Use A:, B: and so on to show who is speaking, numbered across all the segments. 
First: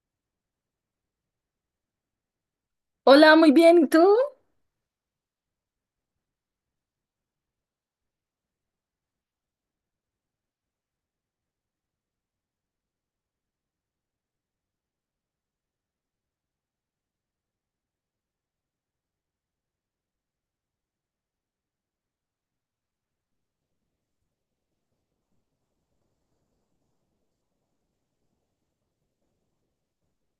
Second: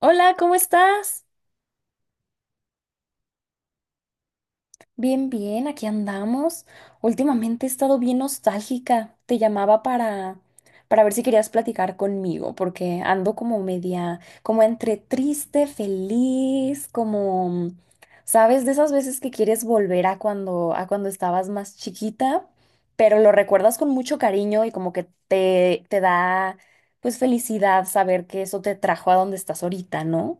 A: Hola, ¿cómo estás?
B: Hola, muy bien, ¿y tú?
A: Bien, bien, aquí andamos. Últimamente he estado bien nostálgica. Te llamaba para ver si querías platicar conmigo, porque ando como media, como entre triste, feliz, como, ¿sabes? De esas veces que quieres volver a cuando estabas más chiquita, pero lo recuerdas con mucho cariño y como que te da pues felicidad saber que eso te trajo a donde estás ahorita, ¿no?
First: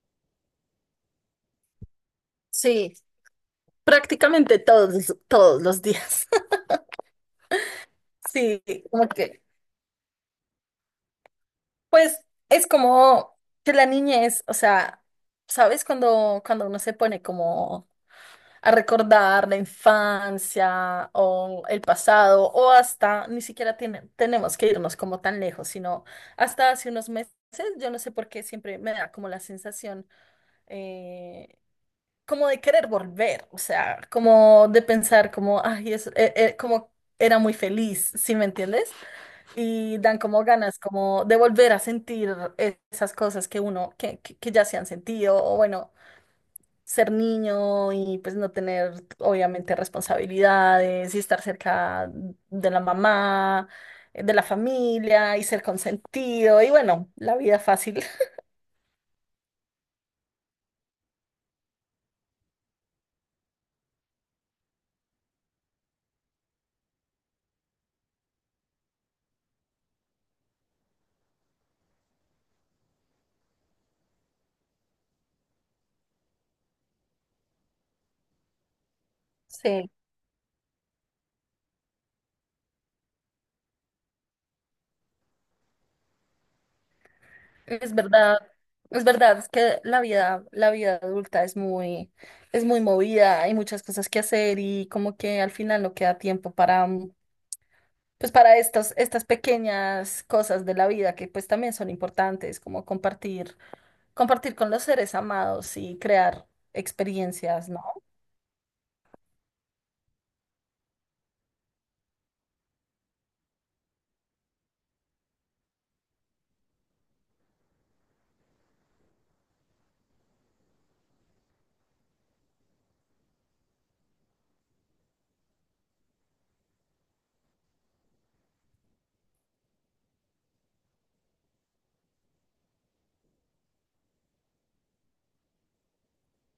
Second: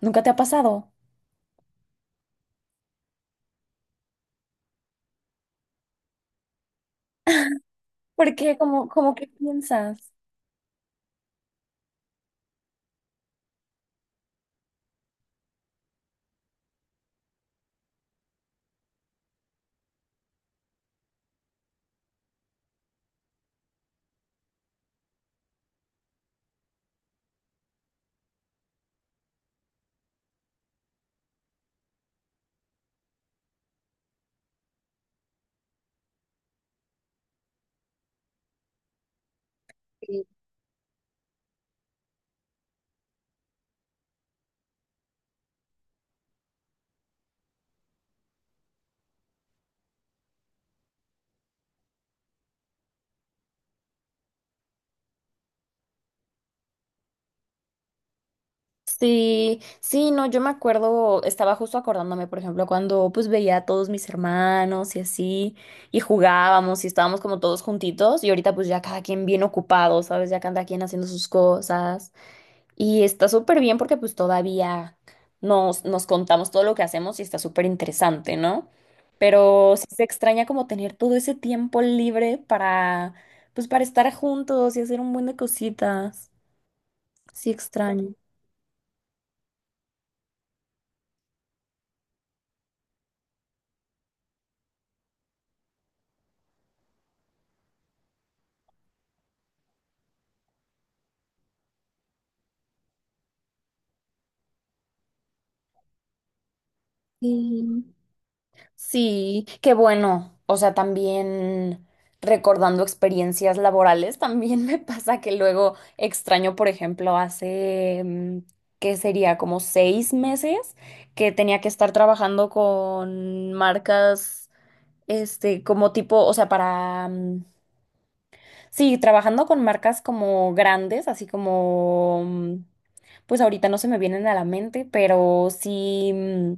A: ¿Nunca te ha pasado?
B: Sí, prácticamente todos los días.
A: ¿Por qué?
B: Sí,
A: ¿Cómo,
B: como
A: cómo qué
B: que,
A: piensas?
B: pues es como que la niñez, o sea, ¿sabes? Cuando uno se pone como a recordar la infancia o el pasado o hasta, ni siquiera tenemos que irnos como tan lejos, sino hasta hace unos meses. Yo no sé por qué siempre me da como la sensación, eh, como de querer volver, o sea, como de pensar como, ay, como era muy feliz, ¿sí me entiendes? Y dan
A: Sí,
B: como ganas como de volver a sentir esas cosas que uno, que ya se han sentido. O bueno, ser niño y pues no tener obviamente responsabilidades y estar cerca de la mamá, de la familia y ser consentido y bueno, la vida fácil.
A: sí, sí, no, yo me acuerdo, estaba justo acordándome, por ejemplo, cuando pues veía a todos mis hermanos y así, y jugábamos y estábamos como todos juntitos, y ahorita pues ya cada quien bien ocupado, ¿sabes? Ya cada quien haciendo sus cosas, y está súper bien porque pues todavía nos contamos todo lo que hacemos y está súper interesante, ¿no? Pero sí
B: Sí.
A: se extraña como tener todo ese tiempo libre para, pues para estar juntos y hacer un buen de cositas. Sí,
B: Es
A: extraño.
B: verdad, es verdad, es que la vida adulta es muy movida. Hay muchas cosas que hacer y como que al final no queda tiempo para, pues para estas, pequeñas cosas de la vida que pues también son importantes, como compartir, compartir con los seres amados y crear experiencias, ¿no?
A: Sí, sí, qué bueno. O sea, también recordando experiencias laborales, también me pasa que luego extraño, por ejemplo, hace, ¿qué sería? Como seis meses que tenía que estar trabajando con marcas, este, como tipo, o sea, para, sí, trabajando con marcas como grandes, así como, pues ahorita no se me vienen a la mente, pero sí.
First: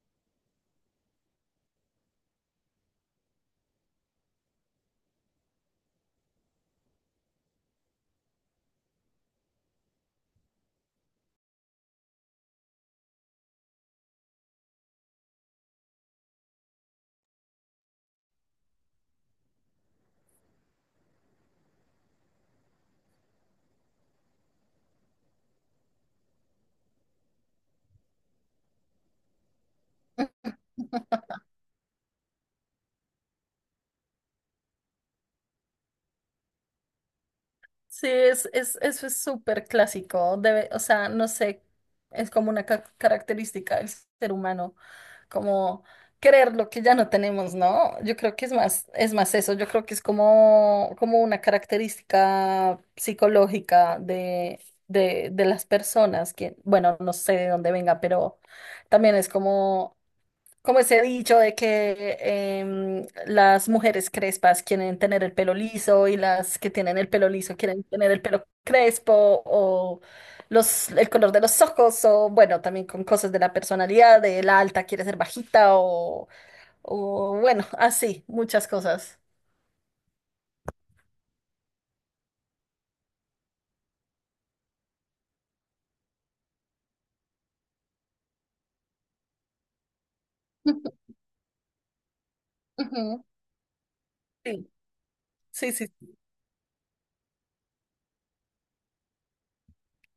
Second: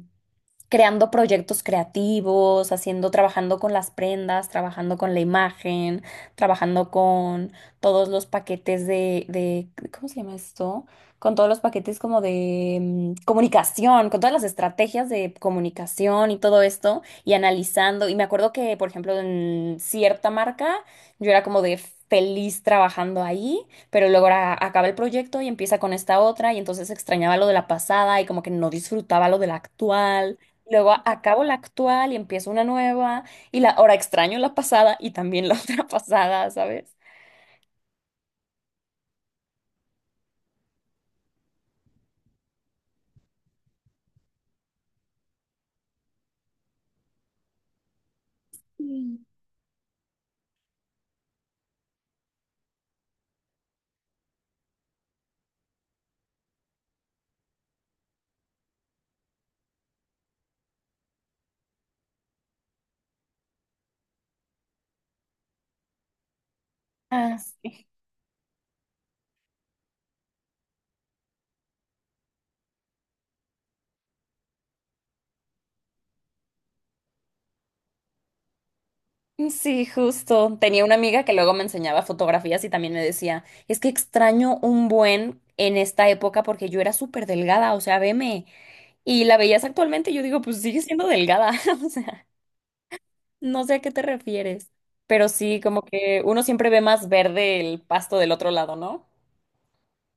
A: Creando proyectos creativos, haciendo, trabajando con las prendas, trabajando con la imagen, trabajando con todos los paquetes de, ¿cómo se llama esto? Con todos los paquetes como de comunicación, con todas las estrategias de comunicación y todo esto, y analizando. Y me acuerdo que, por ejemplo, en cierta marca, yo era como de feliz trabajando ahí, pero luego acaba el proyecto y empieza con esta otra, y entonces extrañaba lo de la pasada y como que no disfrutaba lo de la actual. Luego acabo la actual y empiezo una nueva y la ahora extraño la pasada y también la otra pasada, ¿sabes?
B: Sí, eso es súper clásico, debe, o sea, no sé, es como una característica del ser humano como querer lo que ya no tenemos, ¿no? Yo creo que es
A: Sí.
B: más eso, yo creo que es como una característica psicológica de las personas, que, bueno, no sé de dónde venga, pero también es como ese dicho de que las mujeres crespas quieren tener el pelo liso y las que tienen el pelo
A: Ah,
B: liso quieren
A: sí.
B: tener el pelo crespo o el color de los ojos, o bueno, también con cosas de la personalidad, de la alta quiere ser bajita, o bueno, así, muchas cosas.
A: Sí, justo. Tenía una amiga que luego me enseñaba fotografías y también me decía, es que extraño un buen en esta época porque yo era súper delgada, o sea, veme. Y la veías actualmente y yo digo, pues sigue siendo
B: Ujú.
A: delgada, o sea,
B: Ujú.
A: no sé a qué te refieres. Pero sí,
B: Sí,
A: como
B: sí, sí,
A: que uno siempre ve más verde el pasto del otro lado, ¿no?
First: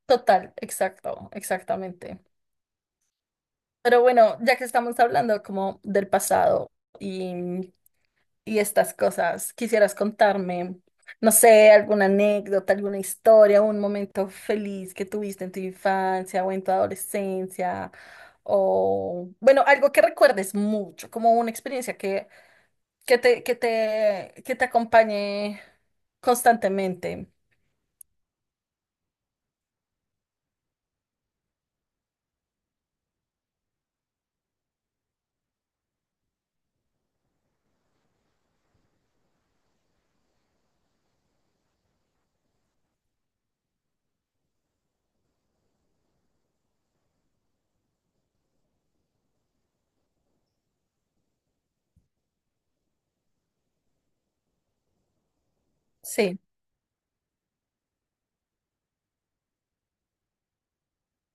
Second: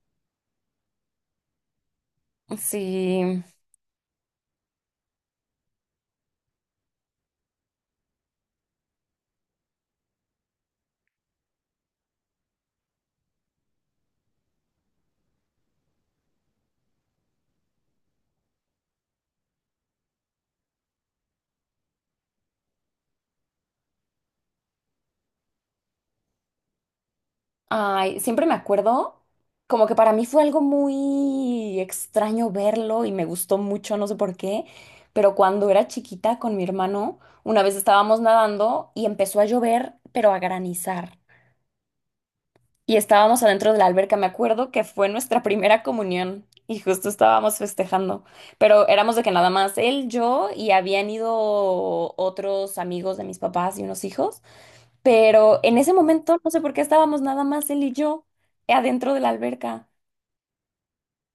B: total, exacto, exactamente.
A: Sí.
B: Pero bueno, ya que estamos hablando como del pasado y y estas cosas, ¿quisieras contarme, no sé, alguna anécdota, alguna historia, un momento feliz que tuviste en tu infancia o en tu adolescencia? O, bueno, algo que recuerdes mucho, como una experiencia que te acompañe constantemente.
A: Ay, siempre me acuerdo, como que para mí fue algo muy extraño verlo y me gustó mucho, no sé por qué, pero cuando era chiquita con mi hermano, una vez estábamos nadando y empezó a llover, pero a granizar. Y estábamos adentro de la alberca, me acuerdo que fue nuestra primera comunión y justo estábamos festejando, pero éramos de que nada más él, yo y habían ido otros amigos de mis papás y unos hijos. Pero en ese momento,
B: Sí.
A: no sé por qué estábamos nada más él y yo adentro de la alberca.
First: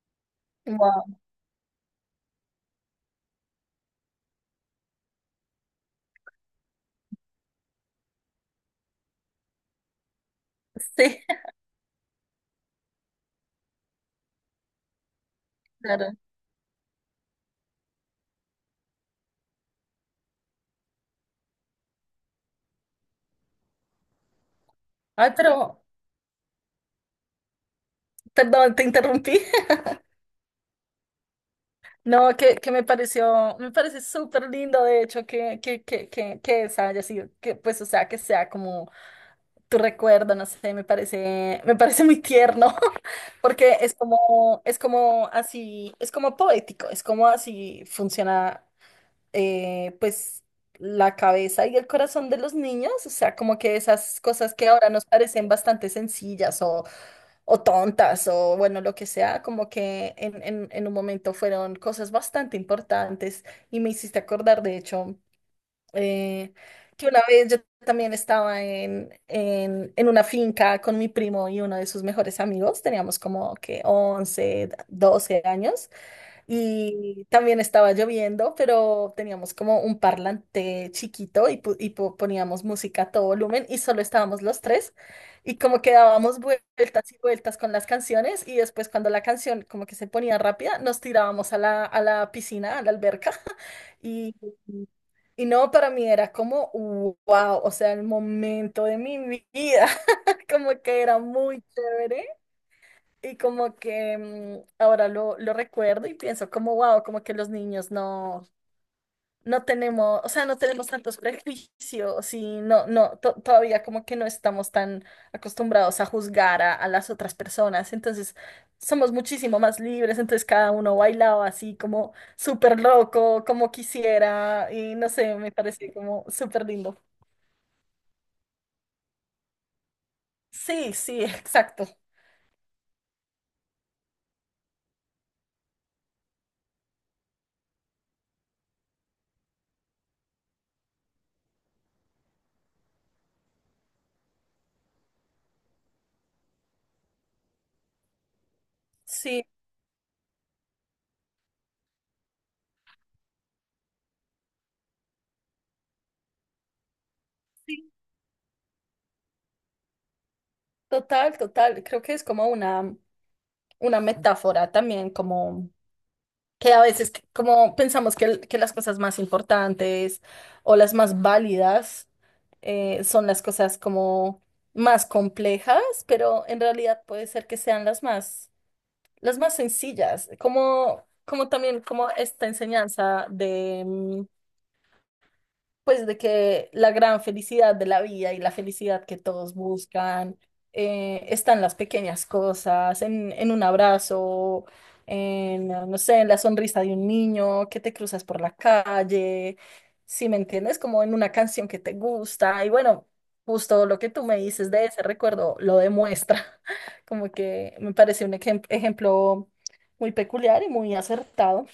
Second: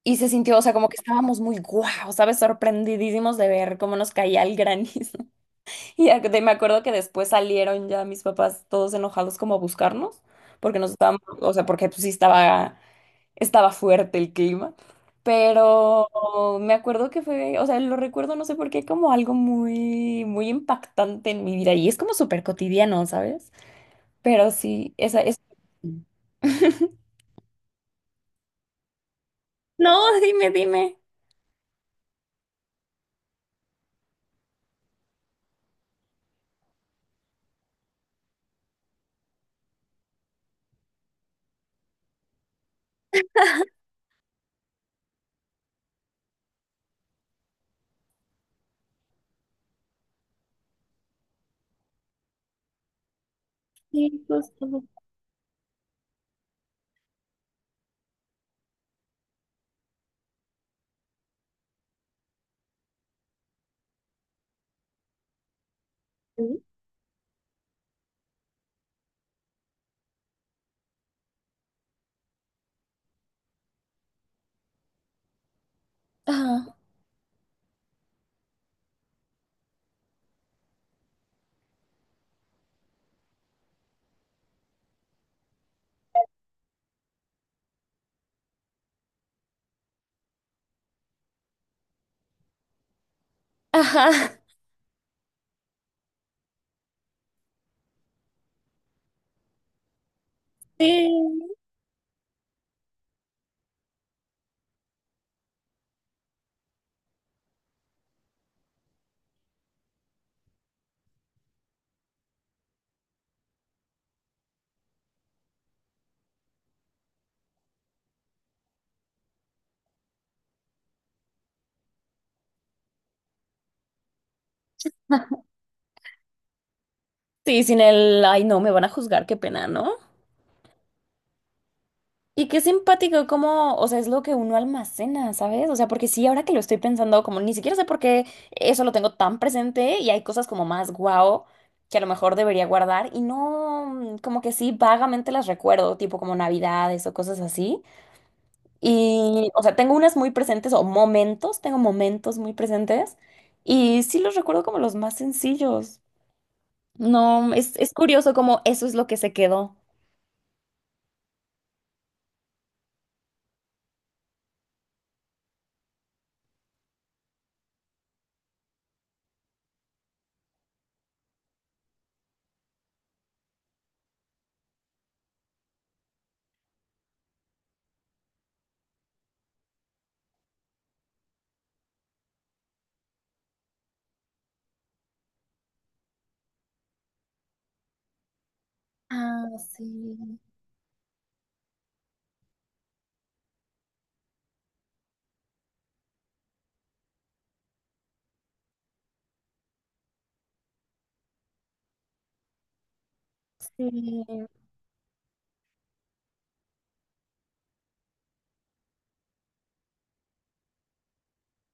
A: Y se sintió, o sea, como que
B: Wow.
A: estábamos muy guau, ¿sabes? Sorprendidísimos de ver cómo nos caía el granizo. Y me acuerdo que después salieron ya mis papás todos enojados como a buscarnos, porque nos
B: Sí,
A: estábamos, o sea, porque pues sí estaba, estaba fuerte el clima. Pero
B: claro.
A: me acuerdo que fue, o sea, lo recuerdo, no sé por qué, como algo muy, muy impactante en mi vida. Y es como súper cotidiano, ¿sabes? Pero sí, esa
B: Ay,
A: es…
B: pero, perdón, te interrumpí.
A: No, dime, dime.
B: No, me parece súper lindo, de hecho, que esa haya sido, que pues, o sea, que sea como tu recuerdo, no sé, me parece muy tierno, porque es como así, es como poético, es como así funciona, pues, la cabeza y el corazón de los niños, o sea, como que esas
A: Sí,
B: cosas que
A: justo.
B: ahora nos parecen bastante sencillas o tontas o bueno, lo que sea, como que en un momento fueron cosas bastante importantes. Y me hiciste acordar, de hecho, eh, que una vez yo también estaba en una finca con mi primo y uno de sus mejores amigos, teníamos como que 11 12 años.
A: Ajá.
B: Y también estaba lloviendo, pero teníamos como un parlante chiquito y, poníamos música a todo volumen y solo estábamos los tres, y como que dábamos vueltas y vueltas con las canciones, y después cuando la canción como que se ponía rápida nos tirábamos a la piscina, a la alberca.
A: Ajá.
B: y, y no, para mí era como wow, o sea, el momento de mi vida, como que era
A: Sí.
B: muy chévere. Y como que ahora lo recuerdo y pienso como, wow, como que los niños no tenemos, o sea, no tenemos tantos prejuicios y no, no, todavía como que no estamos tan acostumbrados a juzgar a las otras personas. Entonces, somos muchísimo más libres, entonces cada uno bailaba así como súper loco, como quisiera, y no sé, me parece como súper lindo.
A: Sí, sin el, ay, no, me van a juzgar, qué pena, ¿no?
B: Sí, sí, exacto.
A: Y qué simpático, como, o sea, es lo que uno almacena, ¿sabes? O sea, porque sí, ahora que lo estoy pensando, como ni siquiera sé por qué eso lo tengo tan presente y hay cosas como más guau que a lo mejor debería guardar y no, como que sí, vagamente las recuerdo, tipo como navidades o cosas así.
B: Sí,
A: Y, o sea, tengo unas muy presentes o momentos, tengo momentos muy presentes y sí los recuerdo como los más sencillos. No, es curioso como eso es lo que se quedó.
B: total, total. Creo que es como una metáfora también como que a veces como pensamos que, que las cosas más importantes o las más válidas, son las cosas como más complejas, pero en realidad puede ser que sean las más sencillas, como, también como esta enseñanza, pues de que la gran felicidad de la vida y la felicidad que
A: Ah,
B: todos
A: sí.
B: buscan, está en las pequeñas cosas, en un abrazo, en, no sé, en la sonrisa de un niño que te cruzas por la calle, si me entiendes, como en una canción que te gusta. Y bueno, justo lo que tú
A: Sí,
B: me dices de ese recuerdo lo demuestra, como que me parece un ejemplo muy peculiar y muy acertado.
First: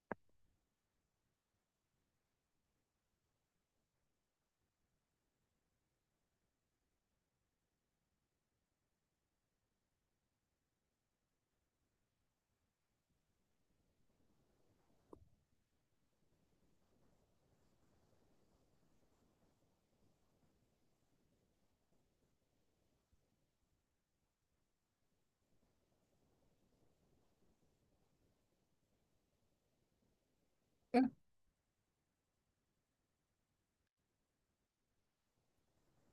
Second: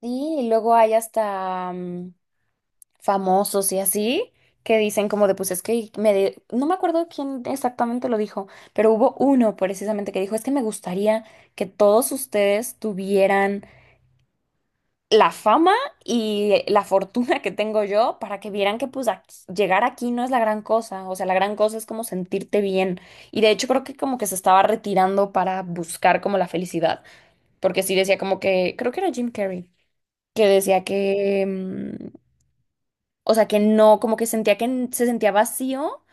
A: sí, y luego hay hasta famosos y así que dicen como de pues es que no me acuerdo quién exactamente lo dijo, pero hubo uno precisamente que dijo es que me gustaría que todos ustedes tuvieran la fama y la fortuna que tengo yo para que vieran que pues llegar aquí no es la gran cosa, o sea, la gran cosa es como sentirte bien. Y de hecho creo que como que se estaba retirando para buscar como la felicidad, porque sí decía como que, creo que era Jim Carrey, que decía
B: Mm,
A: que, o sea, que no, como que sentía que se sentía vacío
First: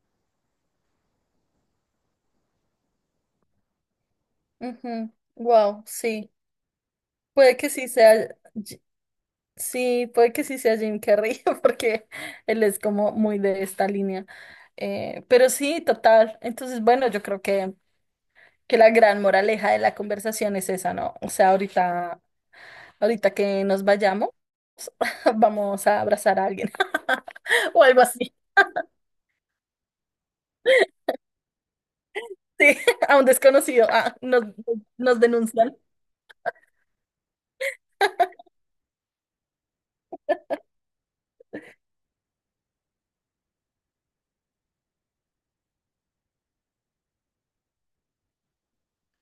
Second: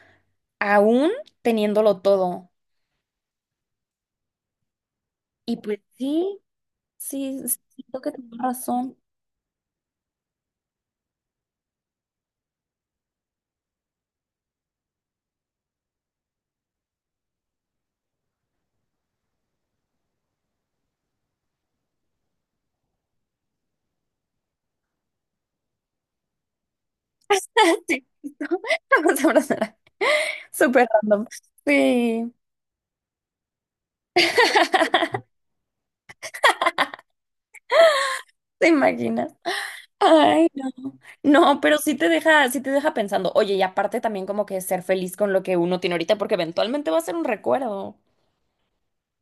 A: aún teniéndolo todo.
B: ujú.
A: Y pues
B: Wow, sí.
A: sí, sí,
B: Puede que sí
A: siento que
B: sea.
A: tengo razón.
B: Sí, puede que sí sea Jim Carrey, porque él es como muy de esta línea. Pero sí, total. Entonces, bueno, yo creo que la gran moraleja de la conversación es esa, ¿no? O sea, ahorita que nos vayamos, vamos a abrazar a alguien o algo
A: Sí,
B: así.
A: vamos a abrazar. Súper random. Sí.
B: Sí, a un desconocido. Ah, nos denuncian.
A: ¿Te imaginas? Ay, no. No, pero sí te deja pensando. Oye, y aparte también como que ser feliz con lo que uno tiene ahorita, porque eventualmente va a ser un recuerdo,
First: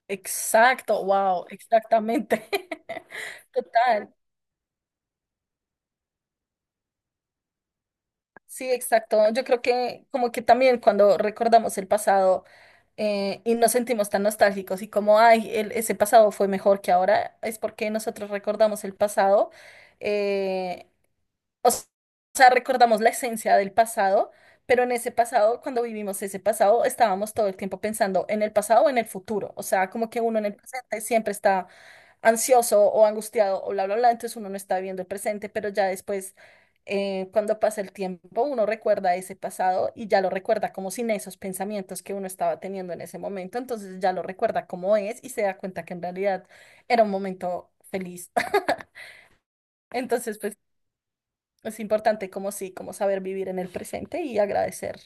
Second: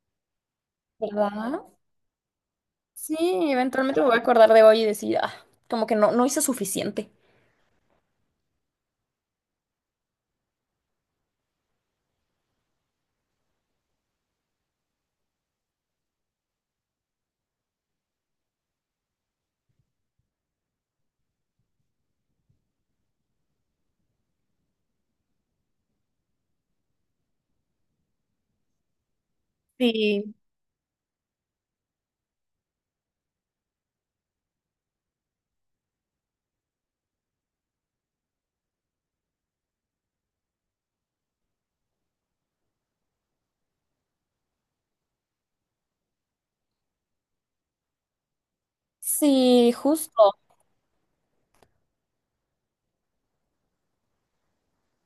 B: Exacto, wow,
A: ¿verdad?
B: exactamente.
A: Sí, eventualmente me
B: Total.
A: voy a acordar de hoy y decir, ah, como que no, no hice suficiente.
B: Sí, exacto. Yo creo que como que también cuando recordamos el pasado, y nos sentimos tan nostálgicos y como, ay, ese pasado fue mejor que ahora, es porque nosotros recordamos el pasado, eh, o s- o sea, recordamos la esencia del pasado, pero en ese pasado, cuando vivimos ese pasado, estábamos todo el tiempo pensando en el pasado o en el futuro. O sea, como que
A: Sí.
B: uno en el presente siempre está ansioso o angustiado o bla, bla, bla, entonces uno no está viviendo el presente, pero ya después, cuando pasa el tiempo, uno recuerda ese pasado y ya lo recuerda como sin esos pensamientos que uno estaba teniendo en ese momento, entonces ya lo recuerda como es y se da cuenta que en realidad era un momento feliz.
A: Sí, justo.
B: Entonces, pues es importante como sí, como saber vivir en el presente y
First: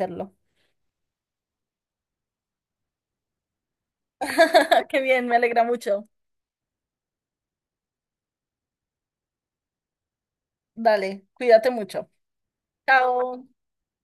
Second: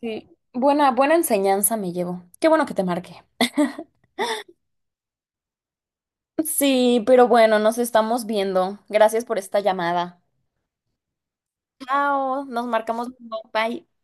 A: Sí. Buena, buena enseñanza me llevo. Qué bueno que te marqué.
B: Qué bien, me alegra mucho.
A: Sí, pero bueno, nos estamos viendo. Gracias por esta llamada.
B: Dale, cuídate mucho.
A: Chao, nos marcamos.
B: Chao.
A: Bye.